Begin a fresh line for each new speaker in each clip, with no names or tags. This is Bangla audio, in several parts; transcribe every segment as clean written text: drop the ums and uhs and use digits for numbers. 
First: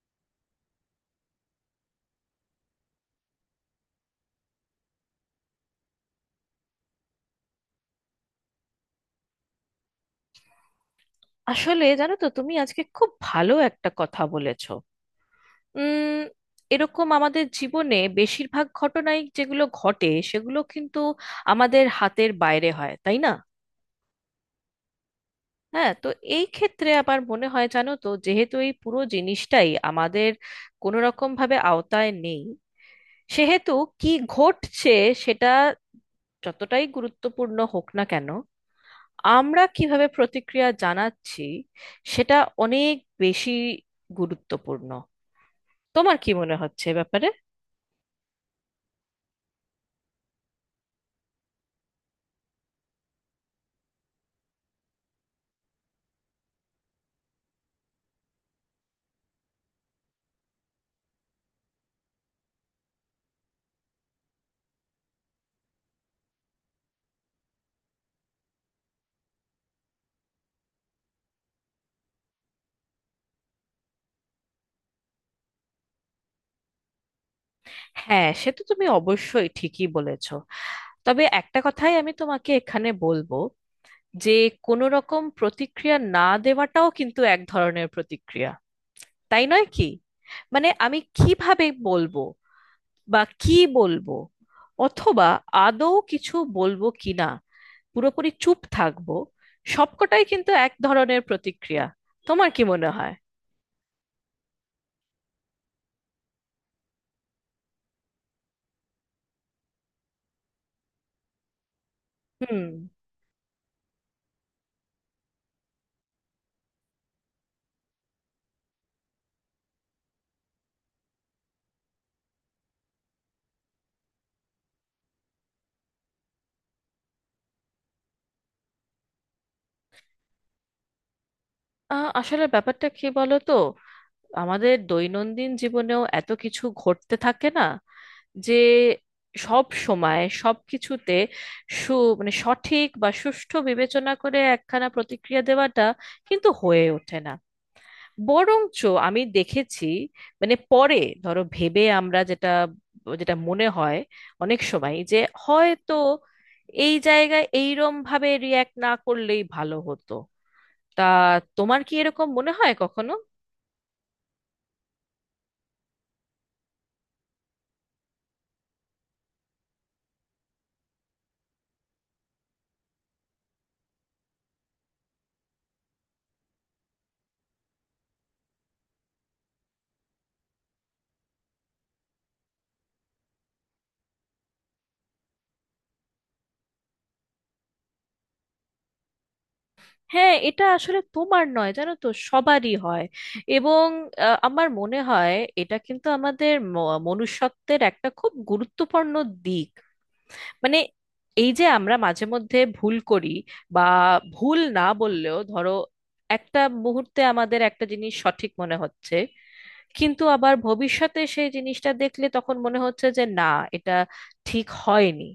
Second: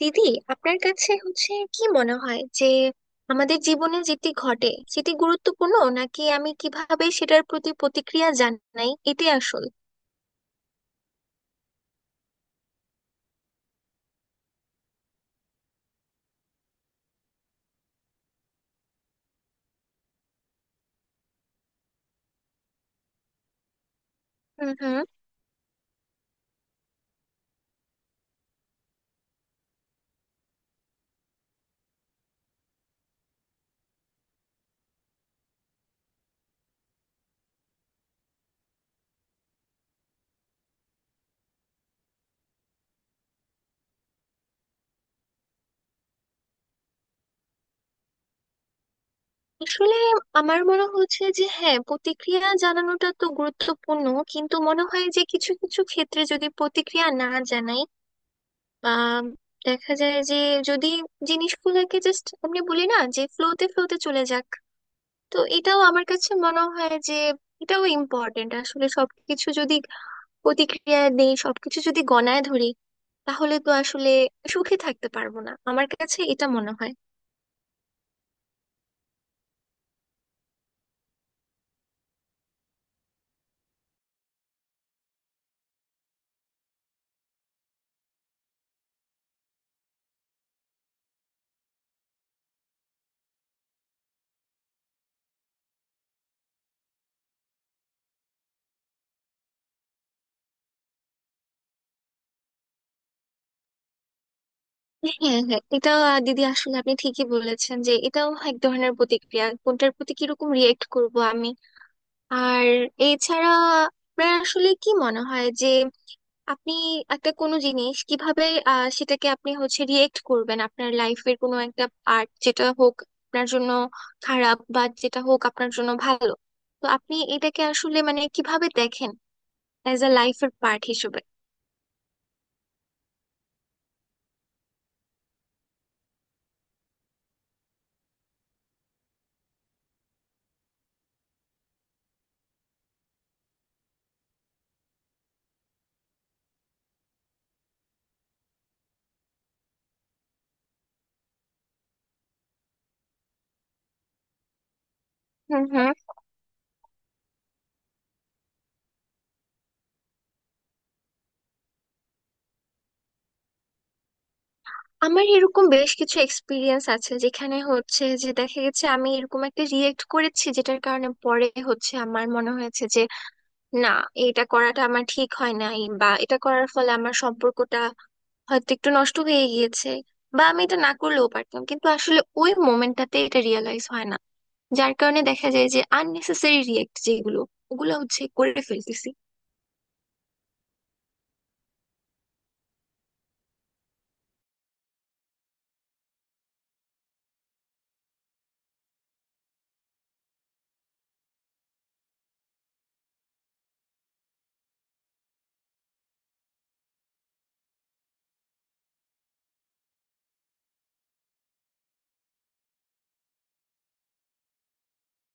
দিদি, আপনার কাছে হচ্ছে কি মনে হয় যে আমাদের জীবনে যেটি ঘটে সেটি গুরুত্বপূর্ণ, নাকি আমি কিভাবে সেটার প্রতি প্রতিক্রিয়া জানাই এটাই আসল?
আসলে জানো তো, তুমি আজকে খুব ভালো একটা কথা বলেছো। উম এরকম আমাদের জীবনে বেশিরভাগ ঘটনাই যেগুলো ঘটে সেগুলো কিন্তু আমাদের হাতের বাইরে হয়, তাই না?
হুম হুম।
হ্যাঁ, তো এই ক্ষেত্রে আমার মনে হয় জানো তো, যেহেতু এই পুরো জিনিসটাই আমাদের কোনো রকম ভাবে আওতায় নেই, সেহেতু কি ঘটছে সেটা যতটাই গুরুত্বপূর্ণ হোক না কেন, আমরা কিভাবে প্রতিক্রিয়া জানাচ্ছি সেটা অনেক বেশি গুরুত্বপূর্ণ। তোমার কি মনে হচ্ছে এ ব্যাপারে?
আসলে আমার মনে হচ্ছে যে হ্যাঁ, প্রতিক্রিয়া জানানোটা তো গুরুত্বপূর্ণ, কিন্তু মনে হয় যে কিছু কিছু ক্ষেত্রে যদি প্রতিক্রিয়া না জানাই বা দেখা যায় যে, যদি জিনিসগুলোকে জাস্ট আপনি বলি না যে ফ্লোতে ফ্লোতে চলে যাক, তো এটাও আমার কাছে মনে হয় যে এটাও ইম্পর্টেন্ট। আসলে সবকিছু যদি প্রতিক্রিয়া দেই, সবকিছু যদি গণায় ধরি, তাহলে তো আসলে সুখে থাকতে পারবো না, আমার কাছে এটা মনে হয়।
হ্যাঁ, সে তো তুমি অবশ্যই ঠিকই বলেছো। তবে একটা কথাই আমি তোমাকে এখানে বলবো, যে কোনো রকম প্রতিক্রিয়া না দেওয়াটাও কিন্তু এক ধরনের প্রতিক্রিয়া, তাই নয় কি? মানে আমি কিভাবে বলবো বা কি বলবো, অথবা আদৌ কিছু বলবো কিনা, পুরোপুরি চুপ থাকবো, সবকটাই কিন্তু এক ধরনের প্রতিক্রিয়া। তোমার কি মনে হয়?
হ্যাঁ হ্যাঁ, এটা দিদি আসলে আপনি ঠিকই বলেছেন যে এটাও এক ধরনের প্রতিক্রিয়া, কোনটার প্রতি কিরকম রিয়েক্ট করব আমি।
হুম।
আর এছাড়া আপনার আসলে কি মনে হয় যে আপনি একটা কোনো জিনিস কিভাবে, সেটাকে আপনি হচ্ছে রিয়েক্ট করবেন? আপনার লাইফের কোনো একটা পার্ট যেটা হোক আপনার জন্য খারাপ বা যেটা হোক আপনার জন্য ভালো, তো আপনি এটাকে আসলে মানে কিভাবে দেখেন অ্যাজ আ লাইফের পার্ট হিসেবে?
আ, আসলে ব্যাপারটা কি বলো তো, আমাদের দৈনন্দিন জীবনেও এত কিছু ঘটতে থাকে না, যে সব সময় সব কিছুতে সু মানে সঠিক বা সুষ্ঠু বিবেচনা করে একখানা প্রতিক্রিয়া দেওয়াটা কিন্তু হয়ে ওঠে না। বরঞ্চ আমি দেখেছি, মানে পরে ধরো ভেবে আমরা যেটা যেটা মনে হয় অনেক সময় যে
হুম হুম।
হয়তো এই জায়গায় এইরম ভাবে রিয়্যাক্ট না করলেই ভালো হতো। তা তোমার কি এরকম মনে হয় কখনো?
আমার এরকম বেশ কিছু এক্সপিরিয়েন্স আছে যেখানে হচ্ছে যে দেখা গেছে আমি এরকম একটা রিয়েক্ট করেছি যেটার কারণে পরে হচ্ছে আমার মনে হয়েছে যে না, এটা করাটা আমার ঠিক হয় নাই, বা এটা করার ফলে আমার সম্পর্কটা হয়তো একটু নষ্ট হয়ে গিয়েছে, বা আমি এটা না করলেও পারতাম, কিন্তু আসলে ওই মোমেন্টটাতে এটা রিয়েলাইজ হয় না, যার কারণে দেখা যায় যে আননেসেসারি রিয়েক্ট যেগুলো, ওগুলো হচ্ছে করে ফেলতেছি।
হ্যাঁ, এটা আসলে তোমার নয়, জানো তো, সবারই হয়। এবং আমার মনে হয় এটা কিন্তু আমাদের মনুষ্যত্বের একটা খুব গুরুত্বপূর্ণ দিক। মানে এই যে আমরা মাঝে মধ্যে ভুল করি, বা ভুল না বললেও ধরো একটা মুহূর্তে আমাদের একটা জিনিস সঠিক মনে হচ্ছে, কিন্তু আবার ভবিষ্যতে সেই জিনিসটা দেখলে তখন মনে হচ্ছে যে না, এটা ঠিক হয়নি।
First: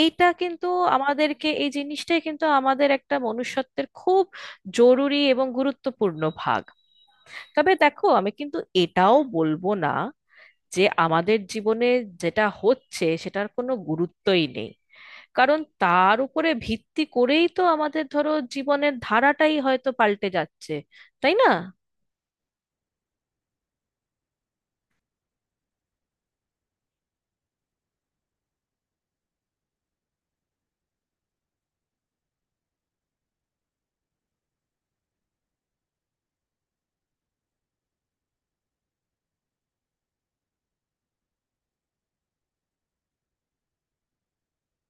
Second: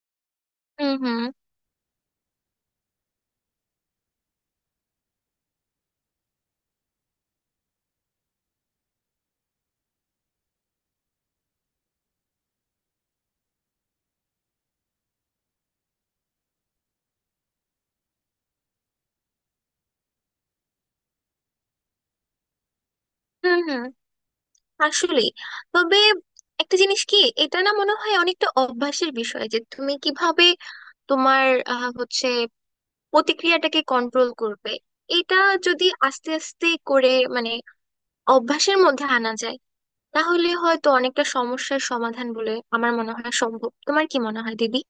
এইটা কিন্তু
হুম হুম।
আমাদেরকে, এই জিনিসটাই কিন্তু আমাদের একটা মনুষ্যত্বের খুব জরুরি এবং গুরুত্বপূর্ণ ভাগ। তবে দেখো আমি কিন্তু এটাও বলবো না যে আমাদের জীবনে যেটা হচ্ছে সেটার কোনো গুরুত্বই নেই, কারণ তার উপরে ভিত্তি করেই তো আমাদের ধরো জীবনের ধারাটাই হয়তো পাল্টে যাচ্ছে, তাই না?
হুম হুম। আসলে তবে একটা জিনিস কি, এটা না মনে হয় অনেকটা অভ্যাসের বিষয় যে তুমি কিভাবে তোমার হচ্ছে প্রতিক্রিয়াটাকে কন্ট্রোল করবে। এটা যদি আস্তে আস্তে করে মানে অভ্যাসের মধ্যে আনা যায়, তাহলে হয়তো অনেকটা সমস্যার সমাধান বলে আমার মনে হয় সম্ভব। তোমার কি মনে হয় দিদি?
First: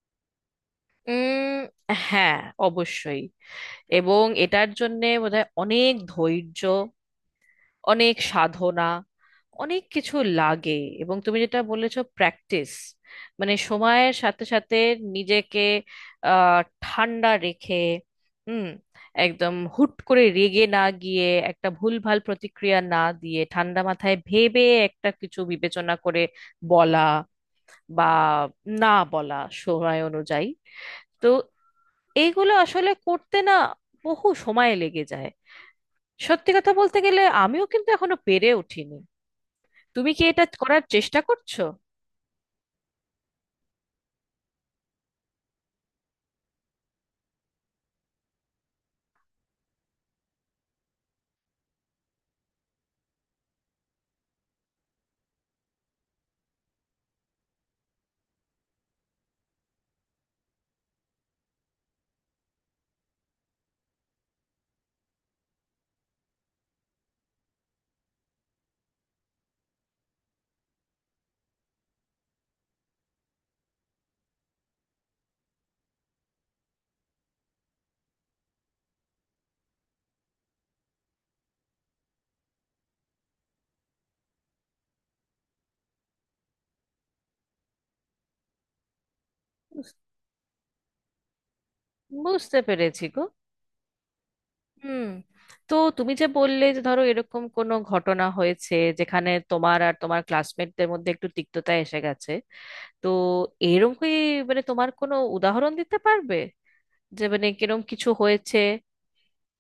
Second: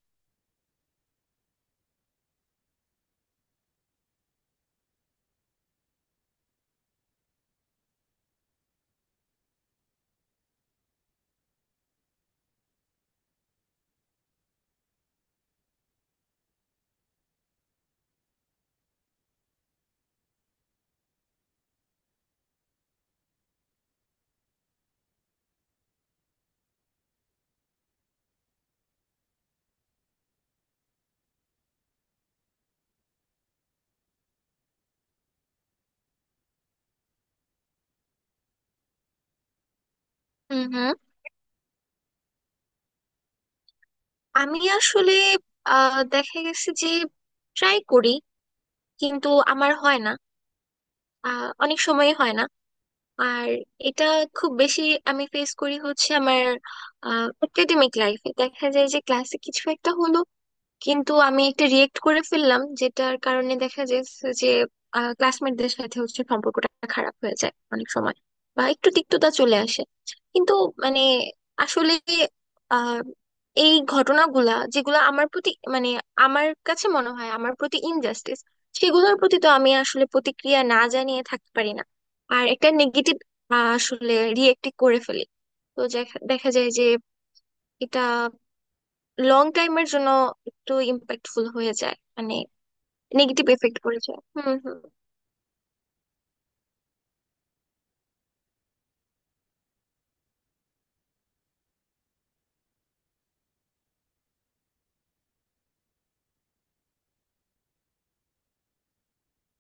উম হ্যাঁ, অবশ্যই। এবং এটার জন্যে বোধহয় অনেক ধৈর্য, অনেক সাধনা, অনেক কিছু লাগে। এবং তুমি যেটা বলেছো, প্র্যাকটিস। মানে সময়ের সাথে সাথে নিজেকে ঠান্ডা রেখে, হুম, একদম হুট করে রেগে না গিয়ে, একটা ভুলভাল প্রতিক্রিয়া না দিয়ে ঠান্ডা মাথায় ভেবে একটা কিছু বিবেচনা করে বলা বা না বলা, সময় অনুযায়ী। তো এইগুলো আসলে করতে না বহু সময় লেগে যায়। সত্যি কথা বলতে গেলে আমিও কিন্তু এখনো পেরে উঠিনি। তুমি কি এটা
হুম
করার
হুম।
চেষ্টা করছো?
আমি আসলে দেখা গেছে যে ট্রাই করি, কিন্তু আমার হয় না, অনেক সময় হয় না। আর এটা খুব বেশি আমি ফেস করি হচ্ছে আমার একাডেমিক লাইফে, দেখা যায় যে ক্লাসে কিছু একটা হলো কিন্তু আমি একটা রিয়েক্ট করে ফেললাম, যেটার কারণে দেখা যাচ্ছে যে ক্লাসমেটদের সাথে হচ্ছে সম্পর্কটা খারাপ হয়ে যায় অনেক সময়, বা একটু তিক্ততা চলে আসে। কিন্তু মানে আসলে আহ এই ঘটনাগুলা যেগুলো আমার প্রতি মানে আমার কাছে মনে হয় আমার প্রতি ইনজাস্টিস, সেগুলোর প্রতি তো আমি আসলে প্রতিক্রিয়া না জানিয়ে থাকতে পারি না, আর একটা নেগেটিভ আসলে রিয়েক্ট করে ফেলি। তো দেখা দেখা যায় যে এটা লং টাইমের জন্য একটু ইম্প্যাক্টফুল হয়ে যায়, মানে
বুঝতে পেরেছি গো।
নেগেটিভ এফেক্ট পড়ে যায়। হুম হুম।
হুম। তো তুমি যে বললে যে ধরো এরকম কোনো ঘটনা হয়েছে যেখানে তোমার আর তোমার ক্লাসমেটদের মধ্যে একটু তিক্ততা এসে গেছে, তো এরকম কি, মানে তোমার কোনো উদাহরণ দিতে পারবে যে মানে কিরম কিছু হয়েছে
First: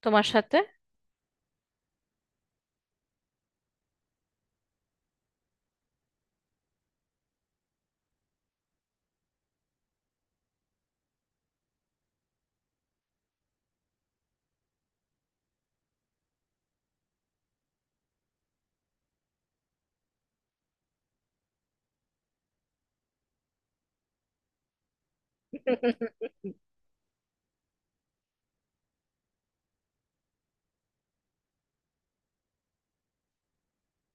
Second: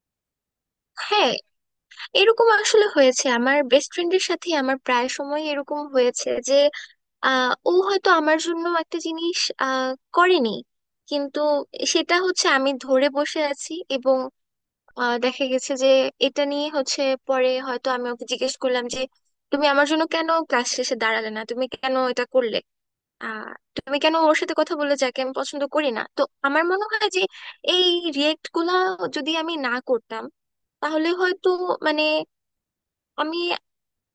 তোমার সাথে?
হ্যাঁ, এরকম আসলে হয়েছে আমার বেস্ট ফ্রেন্ডের সাথে, আমার প্রায় সময় এরকম হয়েছে যে ও হয়তো আমার জন্য একটা জিনিস আহ, করেনি, কিন্তু সেটা হচ্ছে আমি ধরে বসে আছি, এবং দেখা গেছে যে এটা নিয়ে হচ্ছে পরে হয়তো আমি ওকে জিজ্ঞেস করলাম যে তুমি আমার জন্য কেন ক্লাস শেষে দাঁড়ালে না, তুমি কেন এটা করলে, আহ তুমি কেন ওর সাথে কথা বললে যাকে আমি পছন্দ করি না? তো আমার মনে হয় যে এই রিয়েক্ট গুলা যদি আমি না করতাম তাহলে হয়তো, মানে, আমি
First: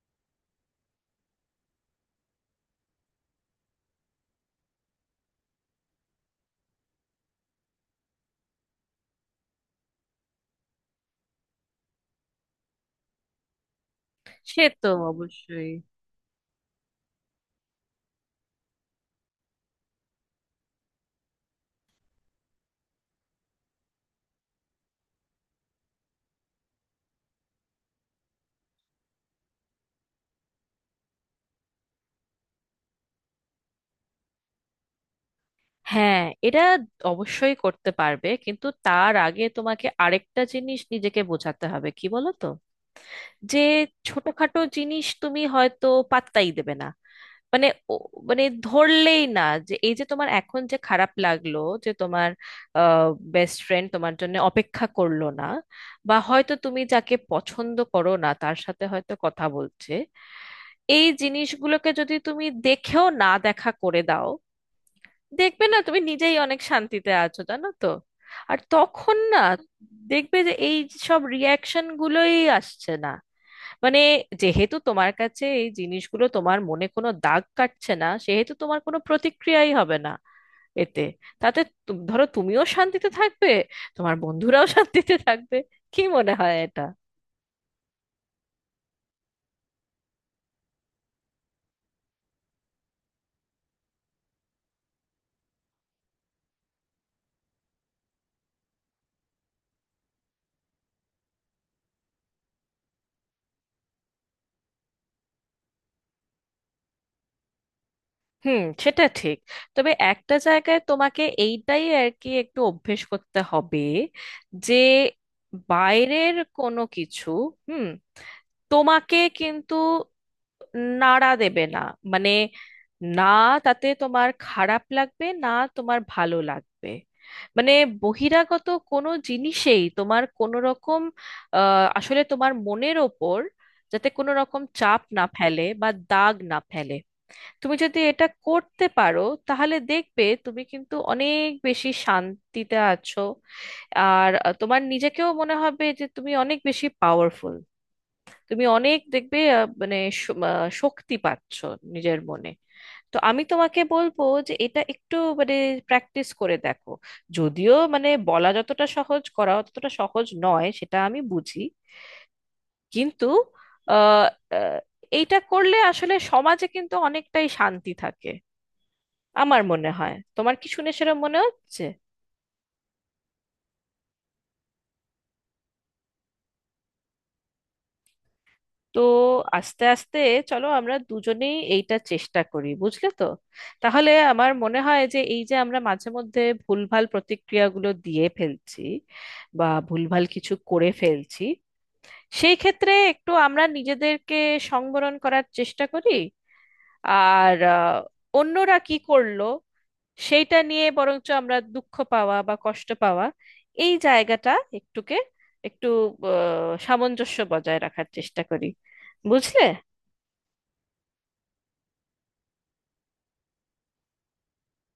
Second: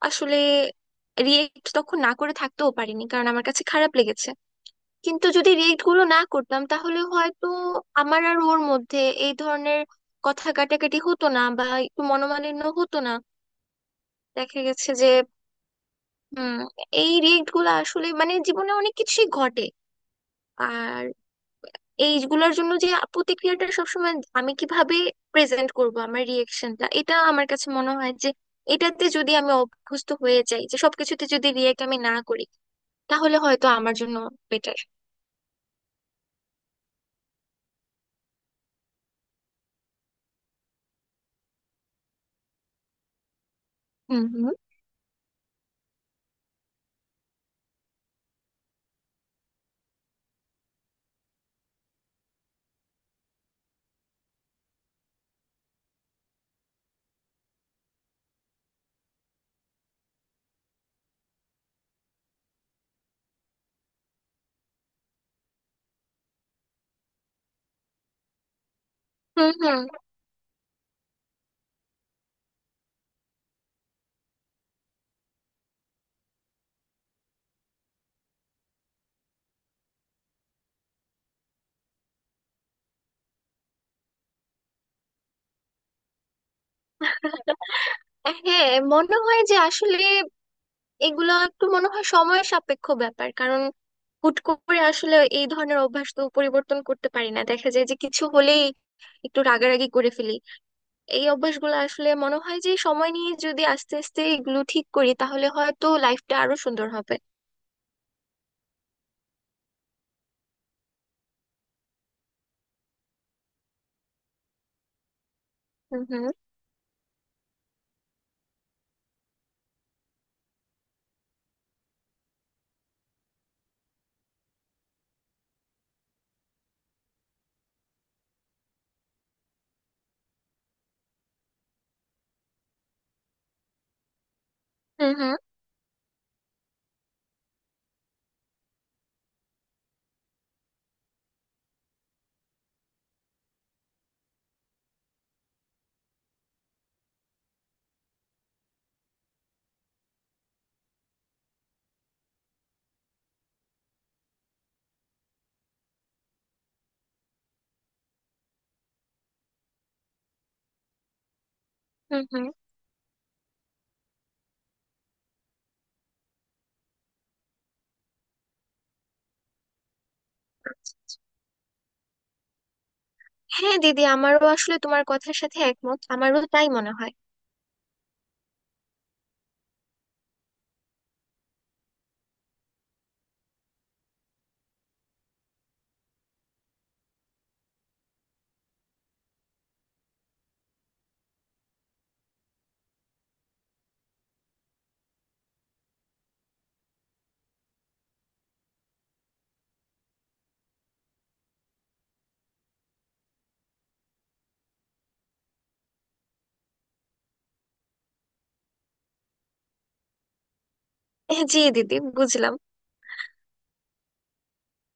আসলে রিয়েক্ট তখন না করে থাকতেও পারিনি কারণ আমার কাছে খারাপ লেগেছে, কিন্তু যদি রিয়েক্ট গুলো না করতাম তাহলে হয়তো আমার আর ওর মধ্যে এই ধরনের কথা কাটাকাটি হতো না বা একটু মনোমালিন্য হতো না, দেখা
সে তো
গেছে যে।
অবশ্যই।
হুম। এই রিয়েক্ট গুলো আসলে মানে জীবনে অনেক কিছুই ঘটে, আর এইগুলোর জন্য যে প্রতিক্রিয়াটা সবসময় আমি কিভাবে প্রেজেন্ট করব আমার রিয়েকশনটা, এটা আমার কাছে মনে হয় যে এটাতে যদি আমি অভ্যস্ত হয়ে যাই যে সবকিছুতে যদি রিয়েক্ট আমি না করি, তাহলে হয়তো আমার জন্য বেটার।
হ্যাঁ, এটা অবশ্যই করতে পারবে, কিন্তু তার আগে তোমাকে আরেকটা জিনিস নিজেকে বোঝাতে হবে, কি বলো তো, যে
হুম হুম।
ছোটখাটো জিনিস তুমি হয়তো পাত্তাই দেবে না। মানে ও- মানে ধরলেই না যে এই যে তোমার এখন যে খারাপ লাগলো যে তোমার বেস্ট ফ্রেন্ড তোমার জন্য অপেক্ষা করলো না, বা হয়তো তুমি যাকে পছন্দ করো না তার সাথে হয়তো কথা বলছে, এই জিনিসগুলোকে যদি তুমি দেখেও না দেখা করে দাও, দেখবে না তুমি নিজেই অনেক শান্তিতে আছো, জানো তো? আর তখন না
হুম হুম।
দেখবে যে এই সব রিয়াকশন গুলোই আসছে না। মানে যেহেতু তোমার কাছে এই জিনিসগুলো তোমার মনে কোনো দাগ কাটছে না, সেহেতু তোমার কোনো প্রতিক্রিয়াই হবে না এতে। তাতে ধরো তুমিও শান্তিতে থাকবে, তোমার বন্ধুরাও শান্তিতে থাকবে। কি মনে হয় এটা?
হ্যাঁ, মনে হয় যে আসলে এগুলো একটু মনে হয় সময় সাপেক্ষ ব্যাপার, কারণ হুট করে আসলে এই ধরনের অভ্যাস তো পরিবর্তন করতে পারি না, দেখা যায় যে কিছু হলেই একটু রাগারাগি করে ফেলি। এই অভ্যাসগুলো আসলে মনে হয় যে সময় নিয়ে যদি আস্তে আস্তে এগুলো ঠিক করি তাহলে হয়তো লাইফটা আরো সুন্দর হবে।
হুম, সেটা ঠিক। তবে একটা জায়গায় তোমাকে এইটাই আর কি একটু অভ্যেস করতে হবে, যে
হুম হুম।
বাইরের কোনো কিছু, হুম, তোমাকে কিন্তু নাড়া দেবে না। মানে না, তাতে তোমার খারাপ লাগবে না, তোমার ভালো লাগবে। মানে বহিরাগত কোনো জিনিসেই তোমার কোনো রকম আসলে তোমার মনের ওপর যাতে কোনো রকম চাপ
হুম
না
হুম।
ফেলে বা দাগ না ফেলে। তুমি যদি এটা করতে পারো, তাহলে দেখবে তুমি কিন্তু অনেক বেশি শান্তিতে আছো। আর তোমার নিজেকেও মনে হবে যে তুমি অনেক বেশি পাওয়ারফুল। তুমি অনেক দেখবে, মানে শক্তি পাচ্ছো নিজের মনে। তো আমি তোমাকে বলবো যে এটা একটু মানে প্র্যাকটিস করে দেখো। যদিও মানে বলা যতটা সহজ করা ততটা সহজ নয়, সেটা আমি বুঝি।
হুম হুম।
কিন্তু আহ, আহ, এইটা করলে আসলে সমাজে কিন্তু অনেকটাই শান্তি থাকে আমার মনে হয়। তোমার কি শুনে সেরকম মনে হচ্ছে?
হ্যাঁ দিদি, আমারও আসলে তোমার কথার সাথে একমত, আমারও তাই মনে হয়।
তো আস্তে আস্তে চলো আমরা দুজনেই এইটা চেষ্টা করি, বুঝলে তো? তাহলে আমার মনে হয় যে এই যে আমরা মাঝে মধ্যে ভুলভাল প্রতিক্রিয়াগুলো দিয়ে ফেলছি বা ভুলভাল কিছু করে ফেলছি, সেই ক্ষেত্রে একটু আমরা নিজেদেরকে সংবরণ করার চেষ্টা করি। আর অন্যরা কি করলো সেইটা নিয়ে বরঞ্চ আমরা দুঃখ পাওয়া বা কষ্ট পাওয়া, এই জায়গাটা একটুকে একটু সামঞ্জস্য বজায় রাখার চেষ্টা করি, বুঝলে?
হ্যাঁ, জি দিদি, বুঝলাম।